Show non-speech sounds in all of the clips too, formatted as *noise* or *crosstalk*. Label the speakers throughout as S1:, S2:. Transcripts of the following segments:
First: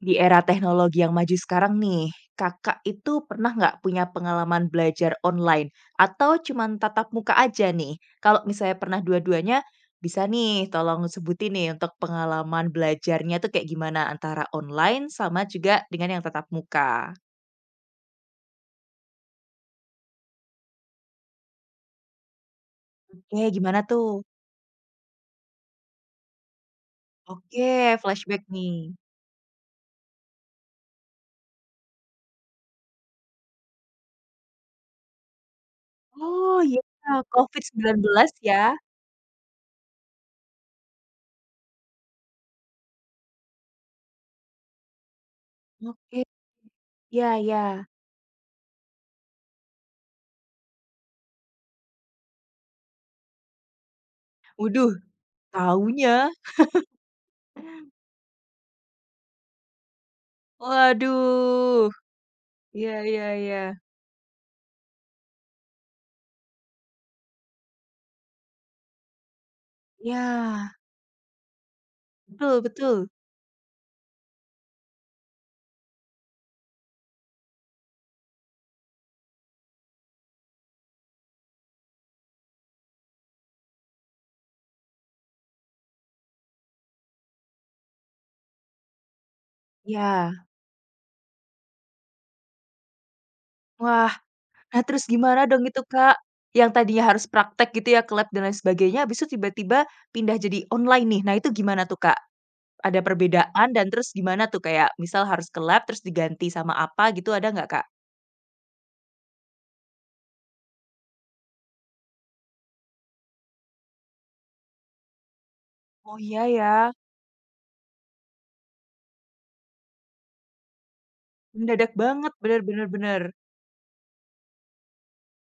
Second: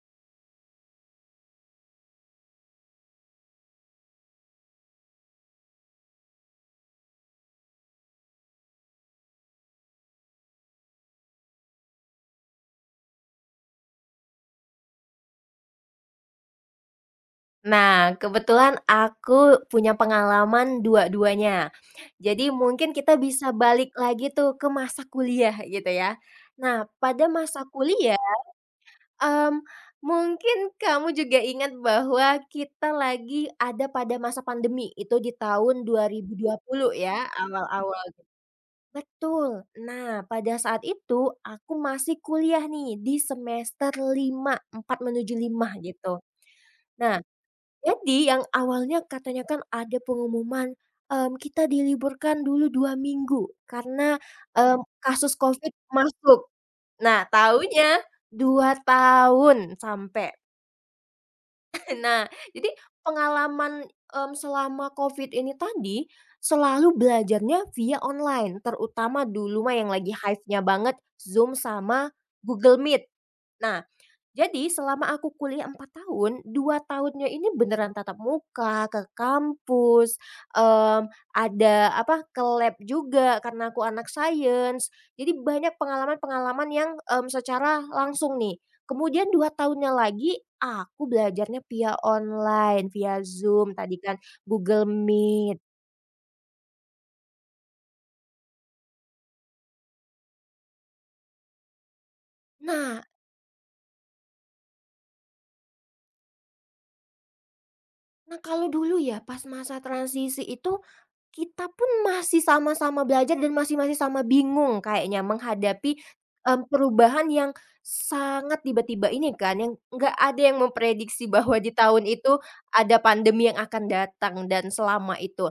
S1: Di era teknologi yang maju sekarang nih, Kakak itu pernah nggak punya pengalaman belajar online atau cuman tatap muka aja nih? Kalau misalnya pernah dua-duanya, bisa nih tolong sebutin nih untuk pengalaman belajarnya tuh kayak gimana antara online sama juga dengan yang tatap muka?
S2: Nah, kebetulan aku punya pengalaman dua-duanya. Jadi mungkin kita
S1: Oke,
S2: bisa
S1: gimana
S2: balik
S1: tuh?
S2: lagi tuh ke masa kuliah gitu ya. Nah, pada masa
S1: Oke,
S2: kuliah,
S1: flashback nih.
S2: mmm, mungkin kamu juga ingat bahwa kita lagi ada pada masa pandemi, itu di tahun dua dua ribu dua
S1: Oh iya,
S2: puluh ya,
S1: covid sembilan
S2: awal-awal.
S1: belas ya?
S2: Betul. Nah, pada saat itu aku masih kuliah nih di semester 5, 4 menuju 5,
S1: Oke,
S2: gitu. Nah,
S1: Ya ya.
S2: jadi yang awalnya katanya kan ada pengumuman, kita diliburkan dulu 2 minggu karena,
S1: Waduh,
S2: kasus Covid
S1: tahunya.
S2: masuk. Nah, taunya 2 tahun sampai.
S1: Waduh.
S2: Nah, jadi
S1: Ya, ya, ya.
S2: pengalaman, selama Covid ini tadi selalu belajarnya via online, terutama dulu mah yang lagi
S1: Iya,
S2: hype-nya banget Zoom sama
S1: betul,
S2: Google
S1: betul,
S2: Meet. Nah, jadi selama aku kuliah 4 tahun, 2 tahunnya ini beneran tatap muka, ke kampus, mmm, ada apa, ke lab juga karena aku anak sains. Jadi banyak pengalaman-pengalaman yang, secara langsung nih. Kemudian 2 tahunnya
S1: iya.
S2: lagi aku belajarnya via online, via Zoom, tadi
S1: Wah,
S2: kan
S1: nah
S2: Google
S1: terus gimana
S2: Meet.
S1: dong itu, Kak? Yang tadinya harus praktek gitu ya ke lab dan lain sebagainya, habis itu tiba-tiba pindah jadi online nih. Nah itu gimana tuh, Kak? Ada
S2: Nah
S1: perbedaan dan terus gimana tuh kayak misal harus ke lab terus diganti sama apa gitu ada nggak, Kak?
S2: nah kalau dulu ya pas masa transisi itu, kita pun masih sama-sama belajar dan masih masih sama bingung kayaknya menghadapi,
S1: Oh iya ya,
S2: perubahan yang sangat tiba-tiba ini kan, yang nggak ada yang memprediksi bahwa di
S1: mendadak
S2: tahun
S1: banget,
S2: itu
S1: bener, bener,
S2: ada
S1: bener.
S2: pandemi yang akan datang dan selama itu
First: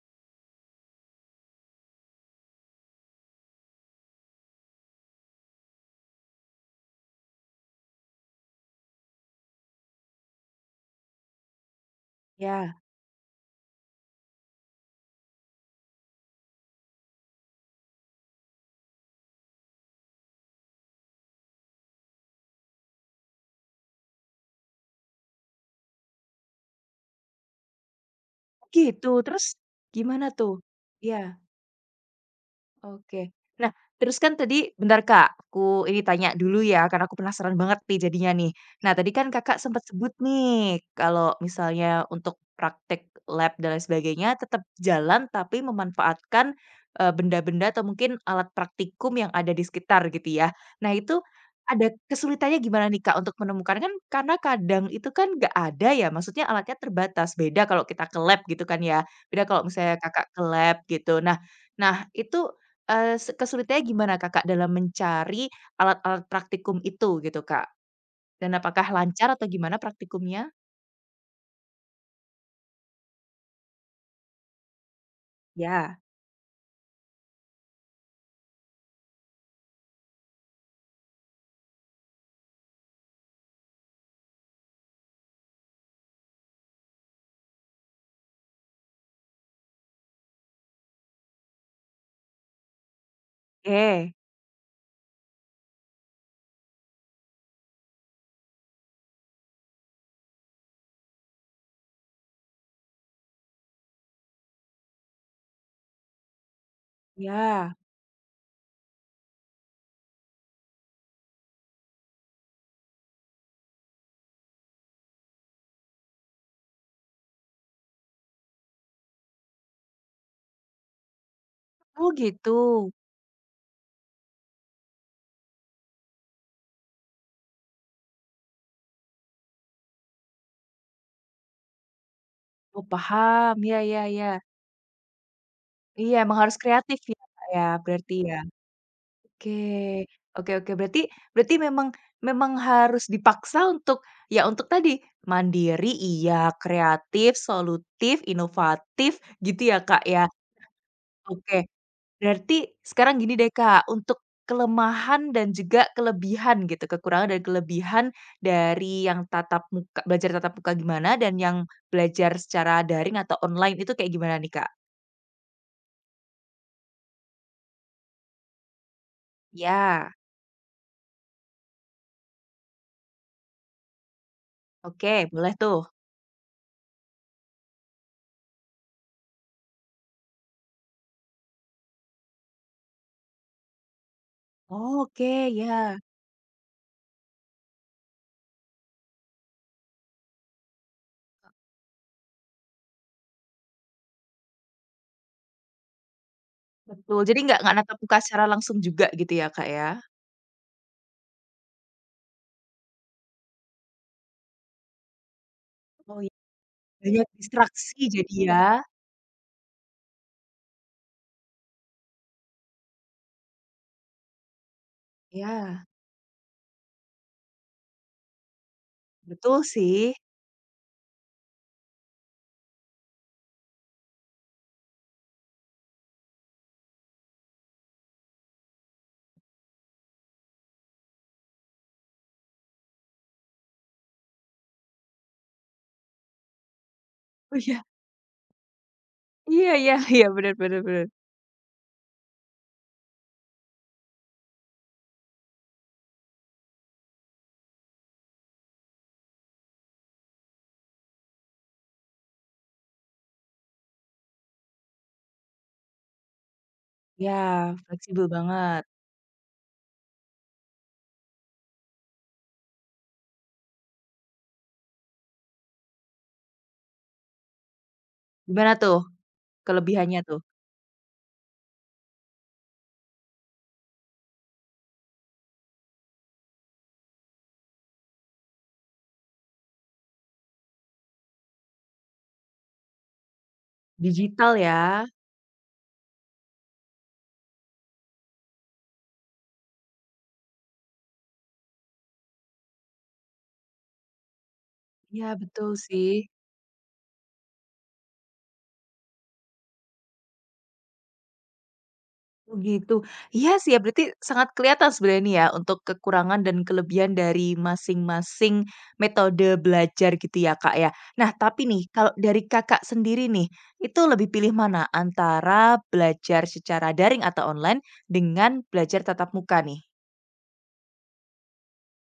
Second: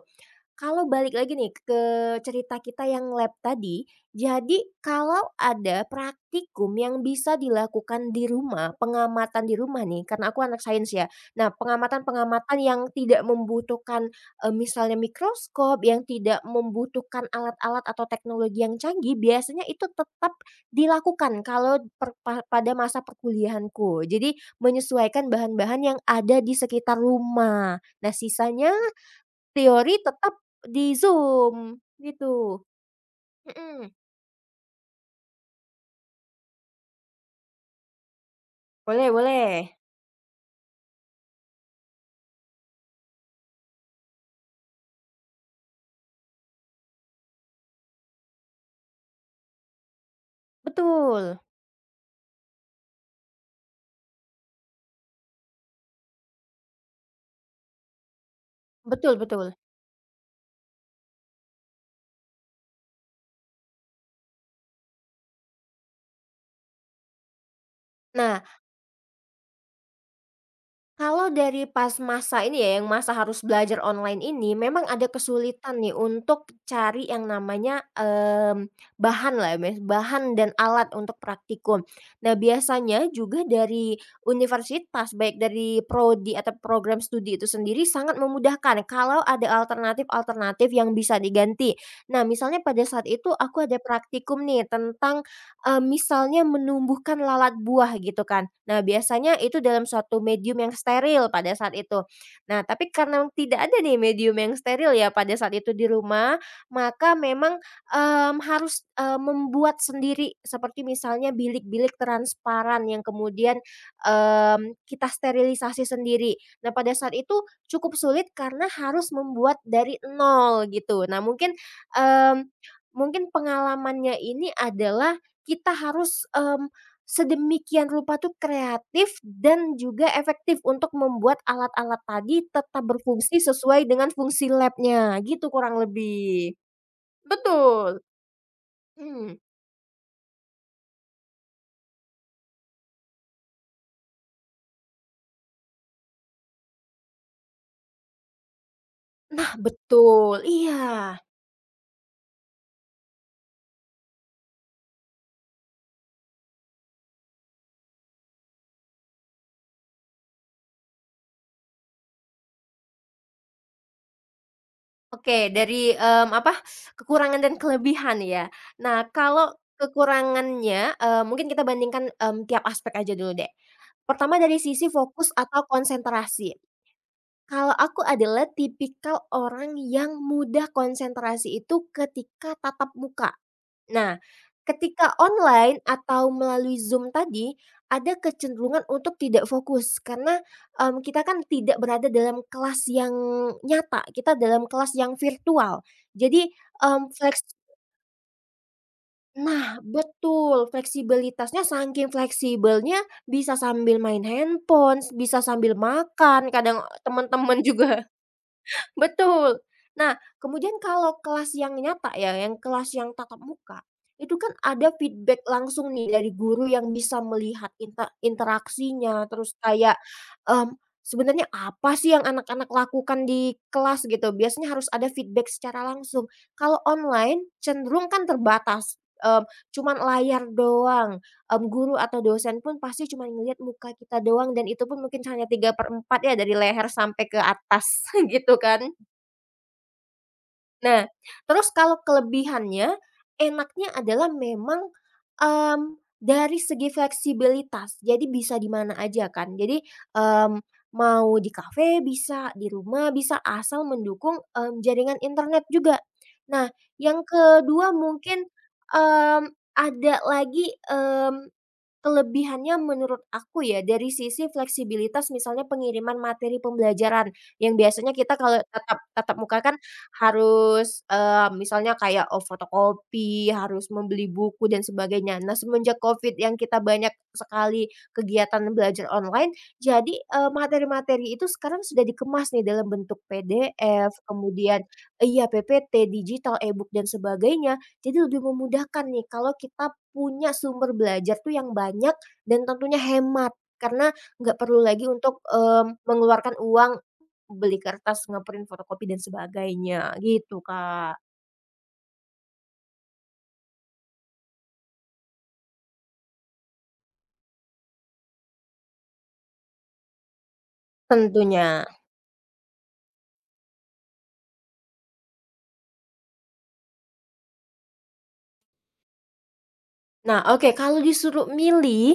S2: kalau balik lagi nih ke cerita kita yang lab tadi, jadi kalau ada praktikum yang bisa dilakukan di rumah, pengamatan di rumah nih, karena aku anak sains ya. Nah, pengamatan-pengamatan
S1: Ya,
S2: yang tidak membutuhkan, misalnya mikroskop, yang tidak membutuhkan alat-alat atau teknologi yang canggih, biasanya itu tetap dilakukan kalau per pa pada masa perkuliahanku. Jadi menyesuaikan bahan-bahan yang ada di sekitar rumah. Nah, sisanya
S1: gitu terus
S2: teori
S1: gimana
S2: tetap
S1: tuh?
S2: di
S1: Iya.
S2: Zoom, gitu.
S1: Oke. Nah,
S2: Mhm,
S1: terus kan tadi bentar, Kak, aku ini tanya dulu ya, karena aku penasaran banget nih jadinya nih. Nah,
S2: boleh,
S1: tadi kan Kakak
S2: boleh.
S1: sempat sebut nih, kalau misalnya untuk praktek lab dan lain sebagainya tetap jalan, tapi memanfaatkan, benda-benda atau mungkin alat praktikum yang ada di sekitar gitu ya. Nah, itu
S2: Betul,
S1: ada kesulitannya gimana nih, Kak, untuk menemukan kan karena kadang itu kan nggak ada ya, maksudnya alatnya terbatas, beda kalau kita ke lab gitu kan ya,
S2: betul,
S1: beda
S2: betul.
S1: kalau misalnya Kakak ke lab gitu. Nah nah, itu Eee, se kesulitannya gimana Kakak dalam mencari alat-alat praktikum itu gitu, Kak?
S2: Nah,
S1: Dan apakah lancar atau gimana praktikumnya?
S2: kalau dari pas masa ini ya, yang masa harus belajar online ini, memang ada kesulitan nih
S1: Ya.
S2: untuk cari yang namanya, bahan lah ya, Mas, bahan dan alat untuk praktikum. Nah, biasanya juga dari universitas, baik dari prodi atau program studi itu sendiri sangat memudahkan kalau ada alternatif-alternatif yang bisa diganti. Nah, misalnya pada saat itu aku ada
S1: Oke,
S2: praktikum nih tentang, misalnya menumbuhkan lalat buah gitu kan. Nah, biasanya itu dalam suatu medium yang steril pada saat itu. Nah, tapi karena tidak ada nih medium yang steril ya pada saat itu di rumah, maka memang,
S1: ya.
S2: harus, membuat sendiri seperti misalnya bilik-bilik transparan yang kemudian, kita sterilisasi sendiri. Nah, pada saat itu cukup sulit karena harus membuat dari nol gitu. Nah,
S1: Oh
S2: mmm,
S1: gitu,
S2: mungkin pengalamannya ini adalah kita harus, sedemikian rupa tuh kreatif dan juga efektif untuk membuat alat-alat tadi tetap
S1: oh
S2: berfungsi
S1: paham, ya,
S2: sesuai
S1: ya,
S2: dengan
S1: ya.
S2: fungsi labnya gitu kurang
S1: Iya emang
S2: lebih.
S1: harus kreatif ya, Kak, ya
S2: Betul,
S1: berarti ya?
S2: mhm.
S1: Oke, oke, oke berarti berarti memang memang harus dipaksa untuk ya untuk tadi, mandiri iya, kreatif, solutif, inovatif
S2: Nah,
S1: gitu ya, Kak, ya?
S2: betul, iya.
S1: Oke. Berarti sekarang gini deh, Kak, untuk kelemahan dan juga kelebihan gitu, kekurangan dan kelebihan dari yang tatap muka belajar tatap muka gimana dan yang belajar secara daring atau online itu kayak gimana nih, Kak?
S2: Oke, dari, apa, kekurangan dan kelebihan ya. Nah, kalau
S1: Ya,
S2: kekurangannya, mungkin kita bandingkan, tiap aspek aja dulu deh. Pertama dari sisi
S1: oke,
S2: fokus
S1: boleh
S2: atau
S1: tuh.
S2: konsentrasi. Kalau aku adalah tipikal orang yang mudah konsentrasi itu ketika tatap muka. Nah,
S1: Oh,
S2: ketika
S1: oke,
S2: online
S1: ya,
S2: atau melalui Zoom tadi, ada kecenderungan untuk tidak fokus karena, kita kan tidak berada dalam kelas yang nyata, kita dalam kelas yang virtual. Jadi, mmm,
S1: betul. Jadi
S2: fleks
S1: nggak natap muka secara langsung juga gitu ya, Kak,
S2: nah,
S1: ya?
S2: betul, fleksibilitasnya saking fleksibelnya bisa sambil main handphone, bisa sambil
S1: Oh, ya,
S2: makan, kadang
S1: banyak
S2: teman-teman *laughs* juga.
S1: distraksi jadi ya.
S2: Betul. Nah, kemudian kalau kelas yang nyata ya, yang kelas yang tatap muka, itu kan ada feedback
S1: Ya,
S2: langsung nih dari guru yang bisa melihat interaksinya, terus
S1: betul
S2: kayak,
S1: sih.
S2: mmm, sebenarnya apa sih yang anak-anak lakukan di kelas gitu, biasanya harus ada feedback secara langsung. Kalau online cenderung kan terbatas, mmm, cuman layar doang, guru atau dosen pun pasti cuma ngelihat muka kita doang dan itu pun mungkin hanya 3/4 ya dari leher sampai ke
S1: Oh, iya.
S2: atas *laughs* gitu kan.
S1: Iya, iya, iya, benar, benar, benar.
S2: Nah, terus kalau kelebihannya, enaknya adalah memang, mmm, dari segi fleksibilitas, jadi bisa di mana aja kan. Jadi, mmm, mau di kafe bisa, di rumah bisa, asal mendukung, jaringan internet juga. Nah, yang
S1: Ya,
S2: kedua
S1: fleksibel
S2: mungkin,
S1: banget.
S2: mmm, ada lagi, kelebihannya menurut aku ya, dari sisi fleksibilitas misalnya pengiriman materi pembelajaran, yang biasanya kita kalau
S1: Gimana tuh?
S2: tatap tatap muka kan
S1: Kelebihannya tuh,
S2: harus, misalnya kayak, oh, fotokopi, harus membeli buku dan sebagainya. Nah, semenjak Covid yang kita banyak sekali kegiatan belajar online, jadi, materi-materi itu sekarang sudah dikemas nih dalam bentuk PDF,
S1: digital
S2: kemudian
S1: ya?
S2: eh, iya, PPT, digital, e-book dan sebagainya. Jadi lebih memudahkan nih kalau kita punya sumber belajar tuh yang banyak dan tentunya hemat, karena nggak perlu lagi
S1: Iya
S2: untuk,
S1: betul sih.
S2: mengeluarkan uang beli kertas, ngeprint fotokopi, dan sebagainya, gitu, Kak,
S1: Oh gitu. Iya sih ya berarti sangat kelihatan sebenarnya nih ya untuk kekurangan dan kelebihan dari masing-masing metode belajar gitu ya, Kak, ya. Nah tapi
S2: tentunya.
S1: nih kalau dari Kakak sendiri nih, itu lebih pilih mana antara belajar secara daring atau online dengan belajar tatap muka nih?
S2: Nah, oke, kalau disuruh milih,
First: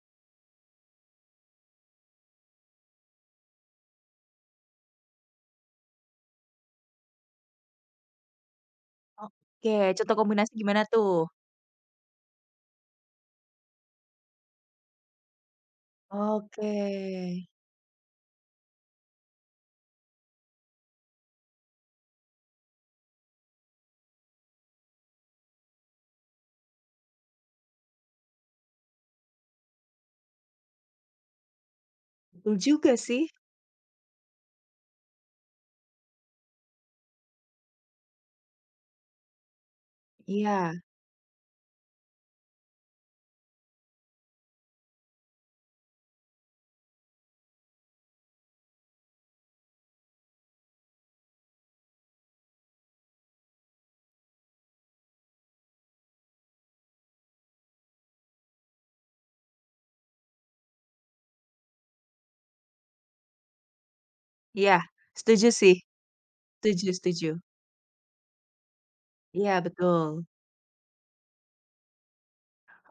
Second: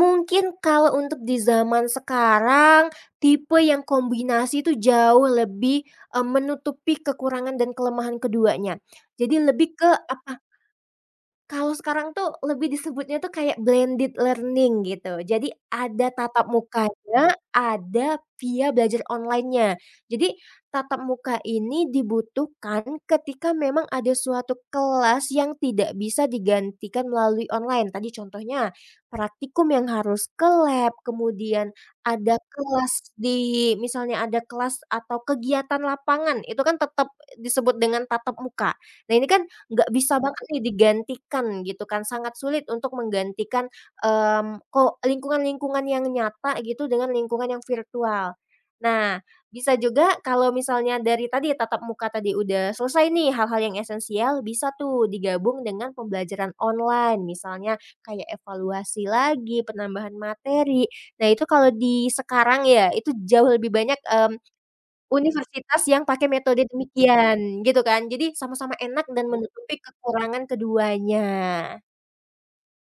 S2: mungkin kalau untuk di zaman sekarang, tipe yang kombinasi itu jauh lebih, menutupi kekurangan dan kelemahan keduanya. Jadi lebih
S1: Oke,
S2: ke
S1: contoh
S2: apa,
S1: kombinasi gimana tuh?
S2: kalau sekarang tuh lebih disebutnya tuh kayak blended learning gitu. Jadi ada tatap
S1: Oke,
S2: mukanya, ada via belajar online-nya. Jadi tatap muka ini dibutuhkan ketika memang ada suatu kelas yang tidak bisa digantikan melalui online. Tadi contohnya praktikum yang harus ke lab, kemudian ada
S1: betul juga
S2: kelas
S1: sih.
S2: di misalnya ada kelas atau kegiatan lapangan, itu kan tetap disebut dengan tatap muka. Nah, ini kan nggak bisa banget nih
S1: Iya,
S2: digantikan gitu kan, sangat sulit untuk menggantikan, mmm, ko lingkungan-lingkungan yang nyata gitu dengan lingkungan yang virtual. Nah, bisa juga kalau misalnya dari tadi tatap muka tadi udah selesai nih hal-hal yang esensial, bisa tuh digabung dengan pembelajaran online, misalnya kayak evaluasi lagi, penambahan materi. Nah, itu kalau di sekarang ya, itu jauh lebih banyak,
S1: iya setuju sih,
S2: universitas yang pakai metode
S1: setuju, setuju.
S2: demikian, gitu kan. Jadi sama-sama enak dan
S1: Iya
S2: menutupi
S1: betul.
S2: kekurangan keduanya.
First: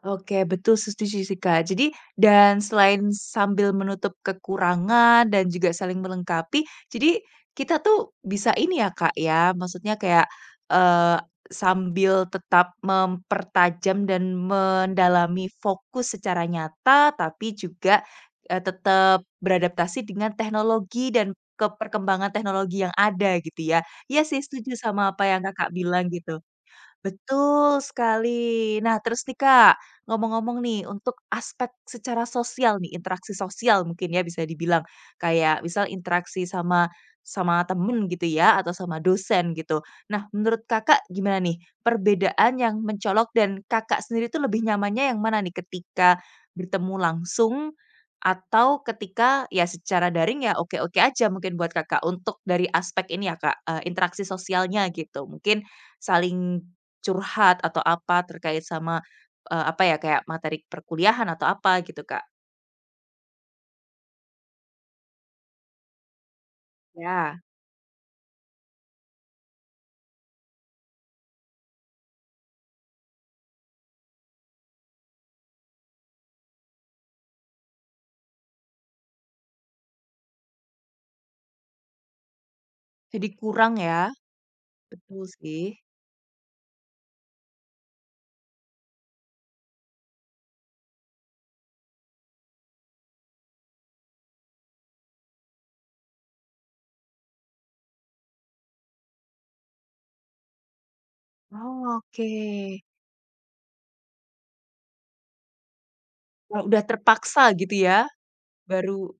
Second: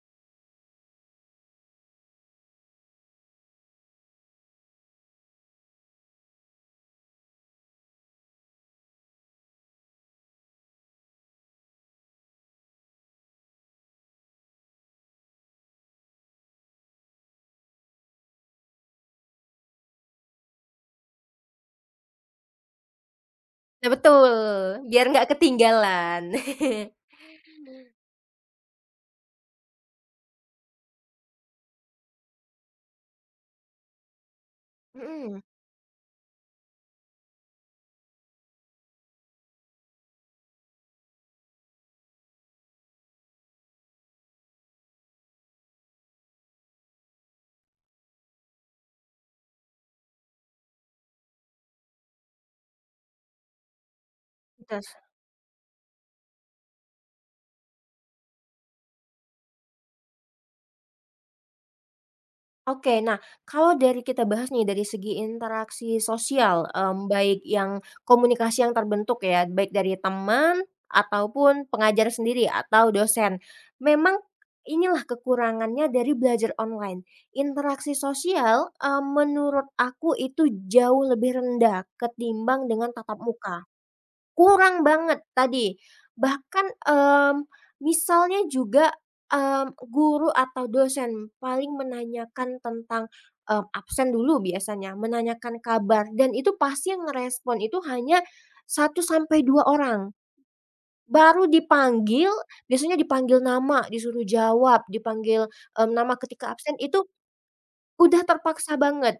S1: Oke betul setuju sih Kak. Jadi dan selain sambil menutup kekurangan dan juga saling melengkapi, jadi kita tuh bisa ini ya Kak ya, maksudnya kayak, eee, sambil tetap mempertajam dan mendalami fokus secara nyata, tapi juga, tetap beradaptasi dengan teknologi dan ke perkembangan teknologi yang ada gitu ya.
S2: Nah,
S1: Iya
S2: betul,
S1: sih setuju
S2: biar
S1: sama
S2: nggak
S1: apa yang Kakak bilang
S2: ketinggalan.
S1: gitu.
S2: *laughs*
S1: Betul sekali. Nah, terus nih Kak, ngomong-ngomong nih, untuk aspek secara sosial nih, interaksi sosial mungkin ya bisa dibilang.
S2: Mhm,
S1: Kayak misal interaksi sama sama temen gitu ya, atau sama dosen gitu. Nah, menurut Kakak gimana nih, perbedaan yang mencolok dan Kakak sendiri tuh lebih nyamannya yang mana nih, ketika bertemu langsung atau ketika ya secara daring ya oke-oke aja mungkin buat Kakak, untuk dari aspek ini ya Kak, interaksi
S2: terus?
S1: sosialnya gitu. Mungkin saling curhat atau apa terkait sama, apa ya, kayak materi perkuliahan atau apa gitu, Kak?
S2: Oke, nah, kalau dari kita bahas nih dari segi interaksi sosial, baik
S1: Ya.
S2: yang komunikasi yang terbentuk ya, baik dari teman ataupun pengajar sendiri atau dosen. Memang inilah kekurangannya dari belajar online. Interaksi sosial, menurut aku itu jauh lebih rendah ketimbang dengan tatap
S1: Jadi
S2: muka.
S1: kurang ya,
S2: Kurang banget
S1: betul sih.
S2: tadi. Bahkan, misalnya juga, guru atau dosen paling menanyakan tentang, absen dulu biasanya, menanyakan kabar dan itu pasti yang ngerespon itu hanya satu sampai 2 orang. Baru
S1: Oh,
S2: dipanggil,
S1: oke.
S2: biasanya dipanggil nama, disuruh jawab, dipanggil, nama ketika
S1: Kalau
S2: absen,
S1: udah
S2: itu
S1: terpaksa gitu ya,
S2: udah terpaksa
S1: baru
S2: banget.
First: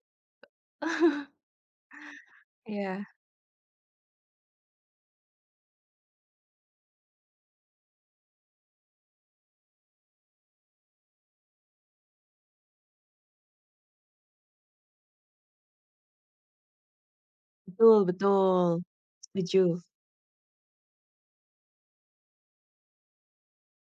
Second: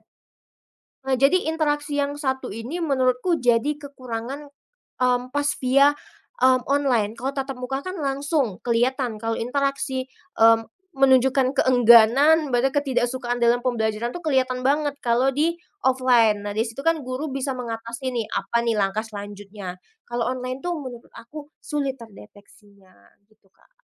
S2: Nah, jadi interaksi yang satu ini
S1: iya.
S2: menurutku jadi kekurangan, pas via, online. Kalau tatap muka kan langsung kelihatan, kalau interaksi, mmm, menunjukkan keengganan, bahkan ketidaksukaan dalam pembelajaran tuh kelihatan banget kalau di offline. Nah, di situ kan guru bisa
S1: Betul,
S2: mengatasi nih, apa nih
S1: betul,
S2: langkah selanjutnya.
S1: setuju.
S2: Kalau online tuh menurut aku sulit terdeteksinya, gitu, Kak.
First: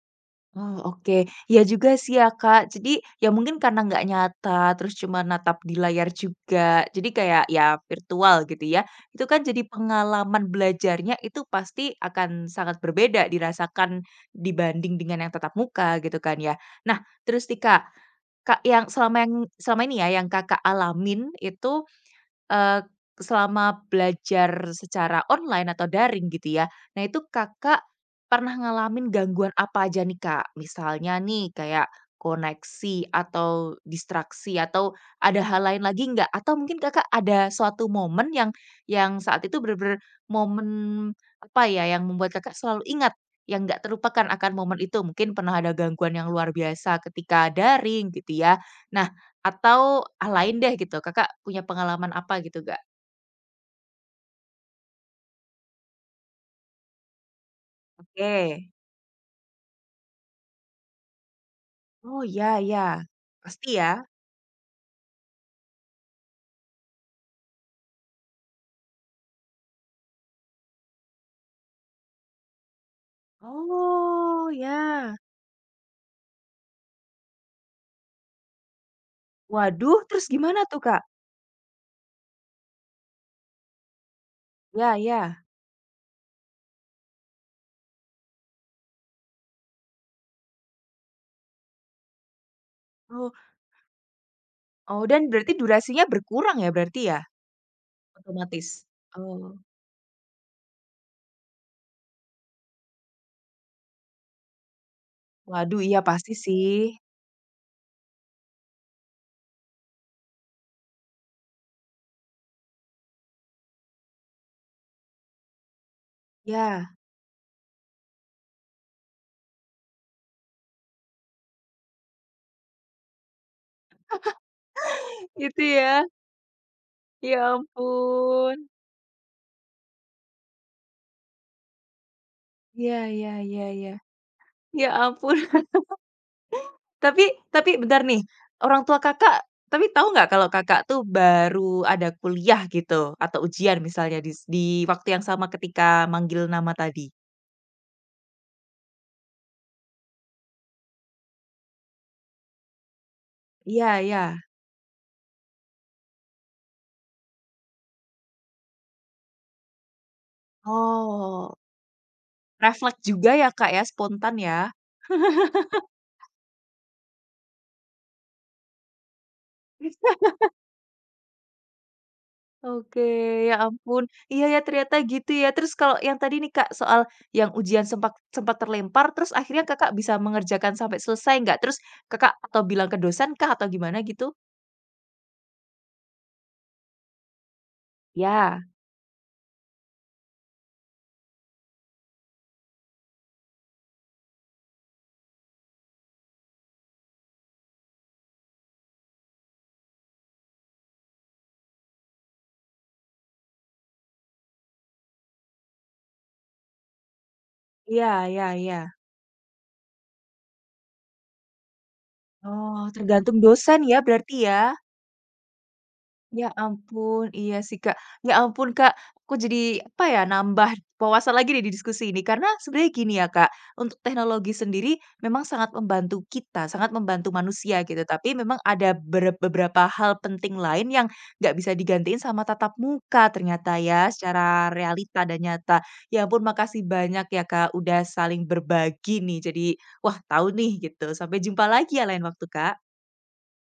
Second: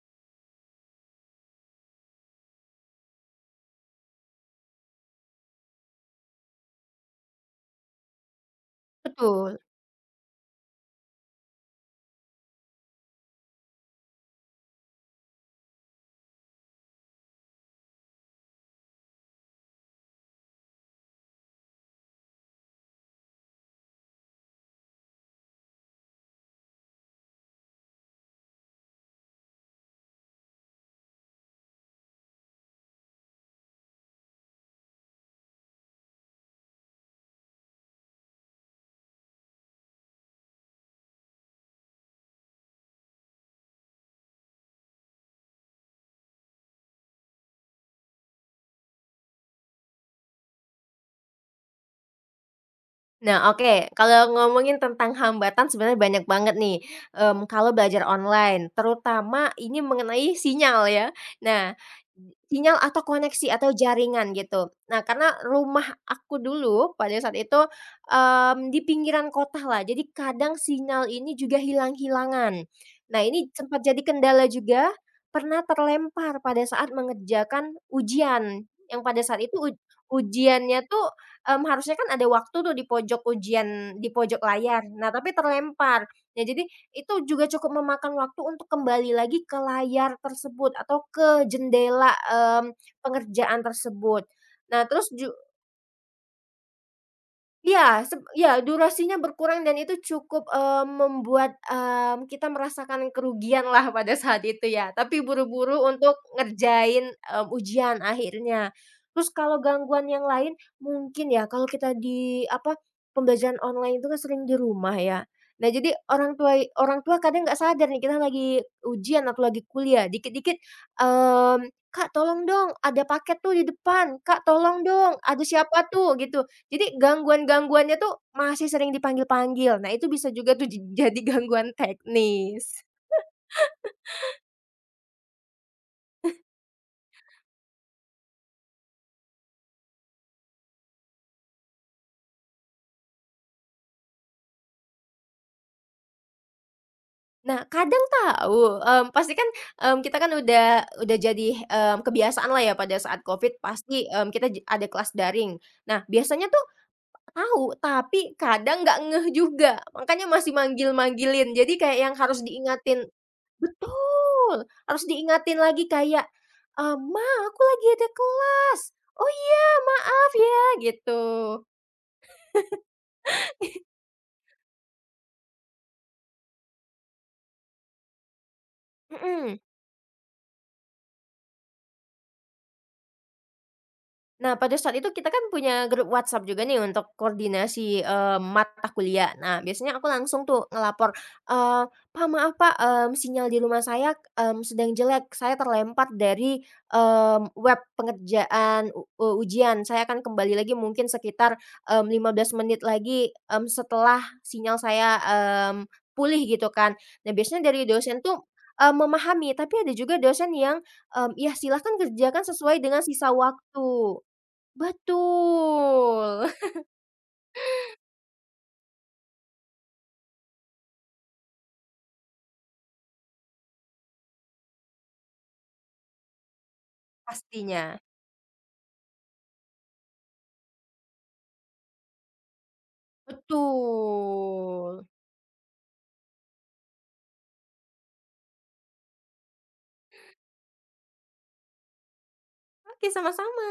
S1: Oh, oke. Ya juga sih ya, Kak. Jadi, ya mungkin karena nggak nyata, terus cuma natap di layar juga. Jadi kayak ya virtual gitu ya. Itu kan
S2: Betul.
S1: jadi pengalaman belajarnya itu pasti akan sangat berbeda dirasakan dibanding dengan yang tatap muka gitu kan ya. Nah, terus nih Kak, Kak yang selama ini ya yang Kakak alamin itu, Eee, selama belajar secara online atau daring gitu ya. Nah itu Kakak pernah ngalamin gangguan apa aja nih, Kak? Misalnya nih kayak koneksi atau distraksi atau ada hal lain lagi nggak? Atau mungkin Kakak ada suatu momen yang saat itu bener-bener momen apa ya, yang membuat Kakak selalu ingat, yang nggak terlupakan akan momen itu? Mungkin pernah ada gangguan yang luar biasa ketika daring gitu ya. Nah atau, ah, lain deh gitu, Kakak punya pengalaman apa gitu gak?
S2: Nah, oke, kalau ngomongin tentang hambatan sebenarnya banyak banget nih, kalau belajar
S1: Oke.
S2: online, terutama ini mengenai sinyal ya. Nah,
S1: Oh, ya,
S2: sinyal
S1: ya.
S2: atau koneksi
S1: Pasti
S2: atau
S1: ya?
S2: jaringan gitu. Nah, karena rumah aku dulu pada saat itu, di pinggiran kota lah jadi kadang sinyal ini juga hilang-hilangan. Nah, ini sempat jadi kendala
S1: Oh,
S2: juga,
S1: ya.
S2: pernah terlempar pada saat mengerjakan ujian, yang pada saat itu
S1: Waduh, terus gimana tuh,
S2: ujiannya tuh,
S1: Kak?
S2: harusnya kan ada waktu tuh di pojok ujian di pojok layar,
S1: Ya,
S2: nah, tapi
S1: ya.
S2: terlempar. Nah, jadi itu juga cukup memakan waktu untuk kembali lagi ke layar tersebut atau ke jendela,
S1: Oh,
S2: pengerjaan tersebut. Nah
S1: oh,
S2: terus
S1: dan
S2: ju
S1: berarti durasinya berkurang ya berarti ya?
S2: Iya, ya
S1: Otomatis.
S2: durasinya
S1: Oh,
S2: berkurang dan itu cukup, membuat, kita merasakan kerugian lah pada saat itu ya, tapi buru-buru
S1: waduh iya
S2: untuk
S1: pasti sih,
S2: ngerjain, ujian akhirnya. Terus kalau gangguan yang lain mungkin ya kalau kita di apa, pembelajaran online itu kan sering di rumah ya. Nah, jadi
S1: ya.
S2: orang tua kadang nggak sadar nih kita lagi ujian atau lagi kuliah, dikit-dikit, mmm, "Kak, tolong dong ada paket tuh di depan, Kak, tolong dong
S1: *laughs*
S2: ada
S1: Gitu
S2: siapa
S1: ya?
S2: tuh," gitu. Jadi
S1: Ya
S2: gangguan-gangguannya tuh
S1: ampun.
S2: masih sering dipanggil-panggil. Nah, itu bisa juga tuh *laughs* jadi gangguan teknis.
S1: Ya, ya, ya, ya. Ya ampun. Tapi, bentar nih, orang tua Kakak, tapi tahu nggak kalau Kakak tuh baru ada kuliah gitu atau ujian misalnya di waktu yang sama ketika manggil nama tadi?
S2: Nah, kadang tahu, pasti kan, kita kan udah jadi, kebiasaan lah ya pada saat Covid
S1: Iya,
S2: pasti,
S1: iya.
S2: kita ada kelas daring. Nah, biasanya tuh tahu, tapi kadang nggak ngeh juga, makanya masih manggil-manggilin.
S1: Oh,
S2: Jadi kayak yang harus
S1: refleks
S2: diingatin
S1: juga ya, Kak, ya, spontan
S2: betul,
S1: ya?
S2: harus diingatin lagi kayak, "Ma, aku lagi ada kelas." "Oh, iya, maaf ya." Gitu.
S1: Oke, ya ampun. Iya ya, ternyata gitu ya. Terus kalau yang tadi nih, Kak, soal yang ujian sempat sempat terlempar, terus
S2: Mhm.
S1: akhirnya Kakak bisa mengerjakan sampai selesai nggak? Terus Kakak atau bilang ke dosen kah atau gimana gitu?
S2: Nah, pada saat itu kita kan punya grup WhatsApp juga nih untuk koordinasi,
S1: Ya.
S2: mata kuliah. Nah, biasanya aku langsung tuh ngelapor, eee, "Pak, maaf Pak, sinyal di rumah saya, sedang jelek. Saya terlempar dari, web pengerjaan ujian. Saya akan kembali lagi mungkin sekitar, 15 menit lagi, setelah sinyal saya, pulih," gitu kan. Nah, biasanya dari
S1: Iya,
S2: dosen tuh,
S1: iya, iya.
S2: memahami, tapi ada juga dosen yang, "Ya, silahkan kerjakan sesuai
S1: Oh,
S2: dengan sisa
S1: tergantung dosen ya
S2: waktu."
S1: berarti ya?
S2: Betul.
S1: Ya
S2: *laughs*
S1: ampun, iya sih, Kak. Ya ampun, Kak, aku jadi apa ya, nambah wawasan lagi nih di diskusi ini. Karena sebenarnya gini ya, Kak, untuk teknologi sendiri memang sangat membantu kita, sangat membantu manusia
S2: Pastinya.
S1: gitu. Tapi memang ada beberapa hal penting lain yang nggak bisa digantiin sama tatap muka ternyata ya, secara
S2: Betul.
S1: realita dan nyata. Ya ampun, makasih banyak ya, Kak, udah saling berbagi nih. Jadi, wah tahu nih gitu. Sampai jumpa lagi ya lain waktu, Kak.
S2: Oke, sama-sama.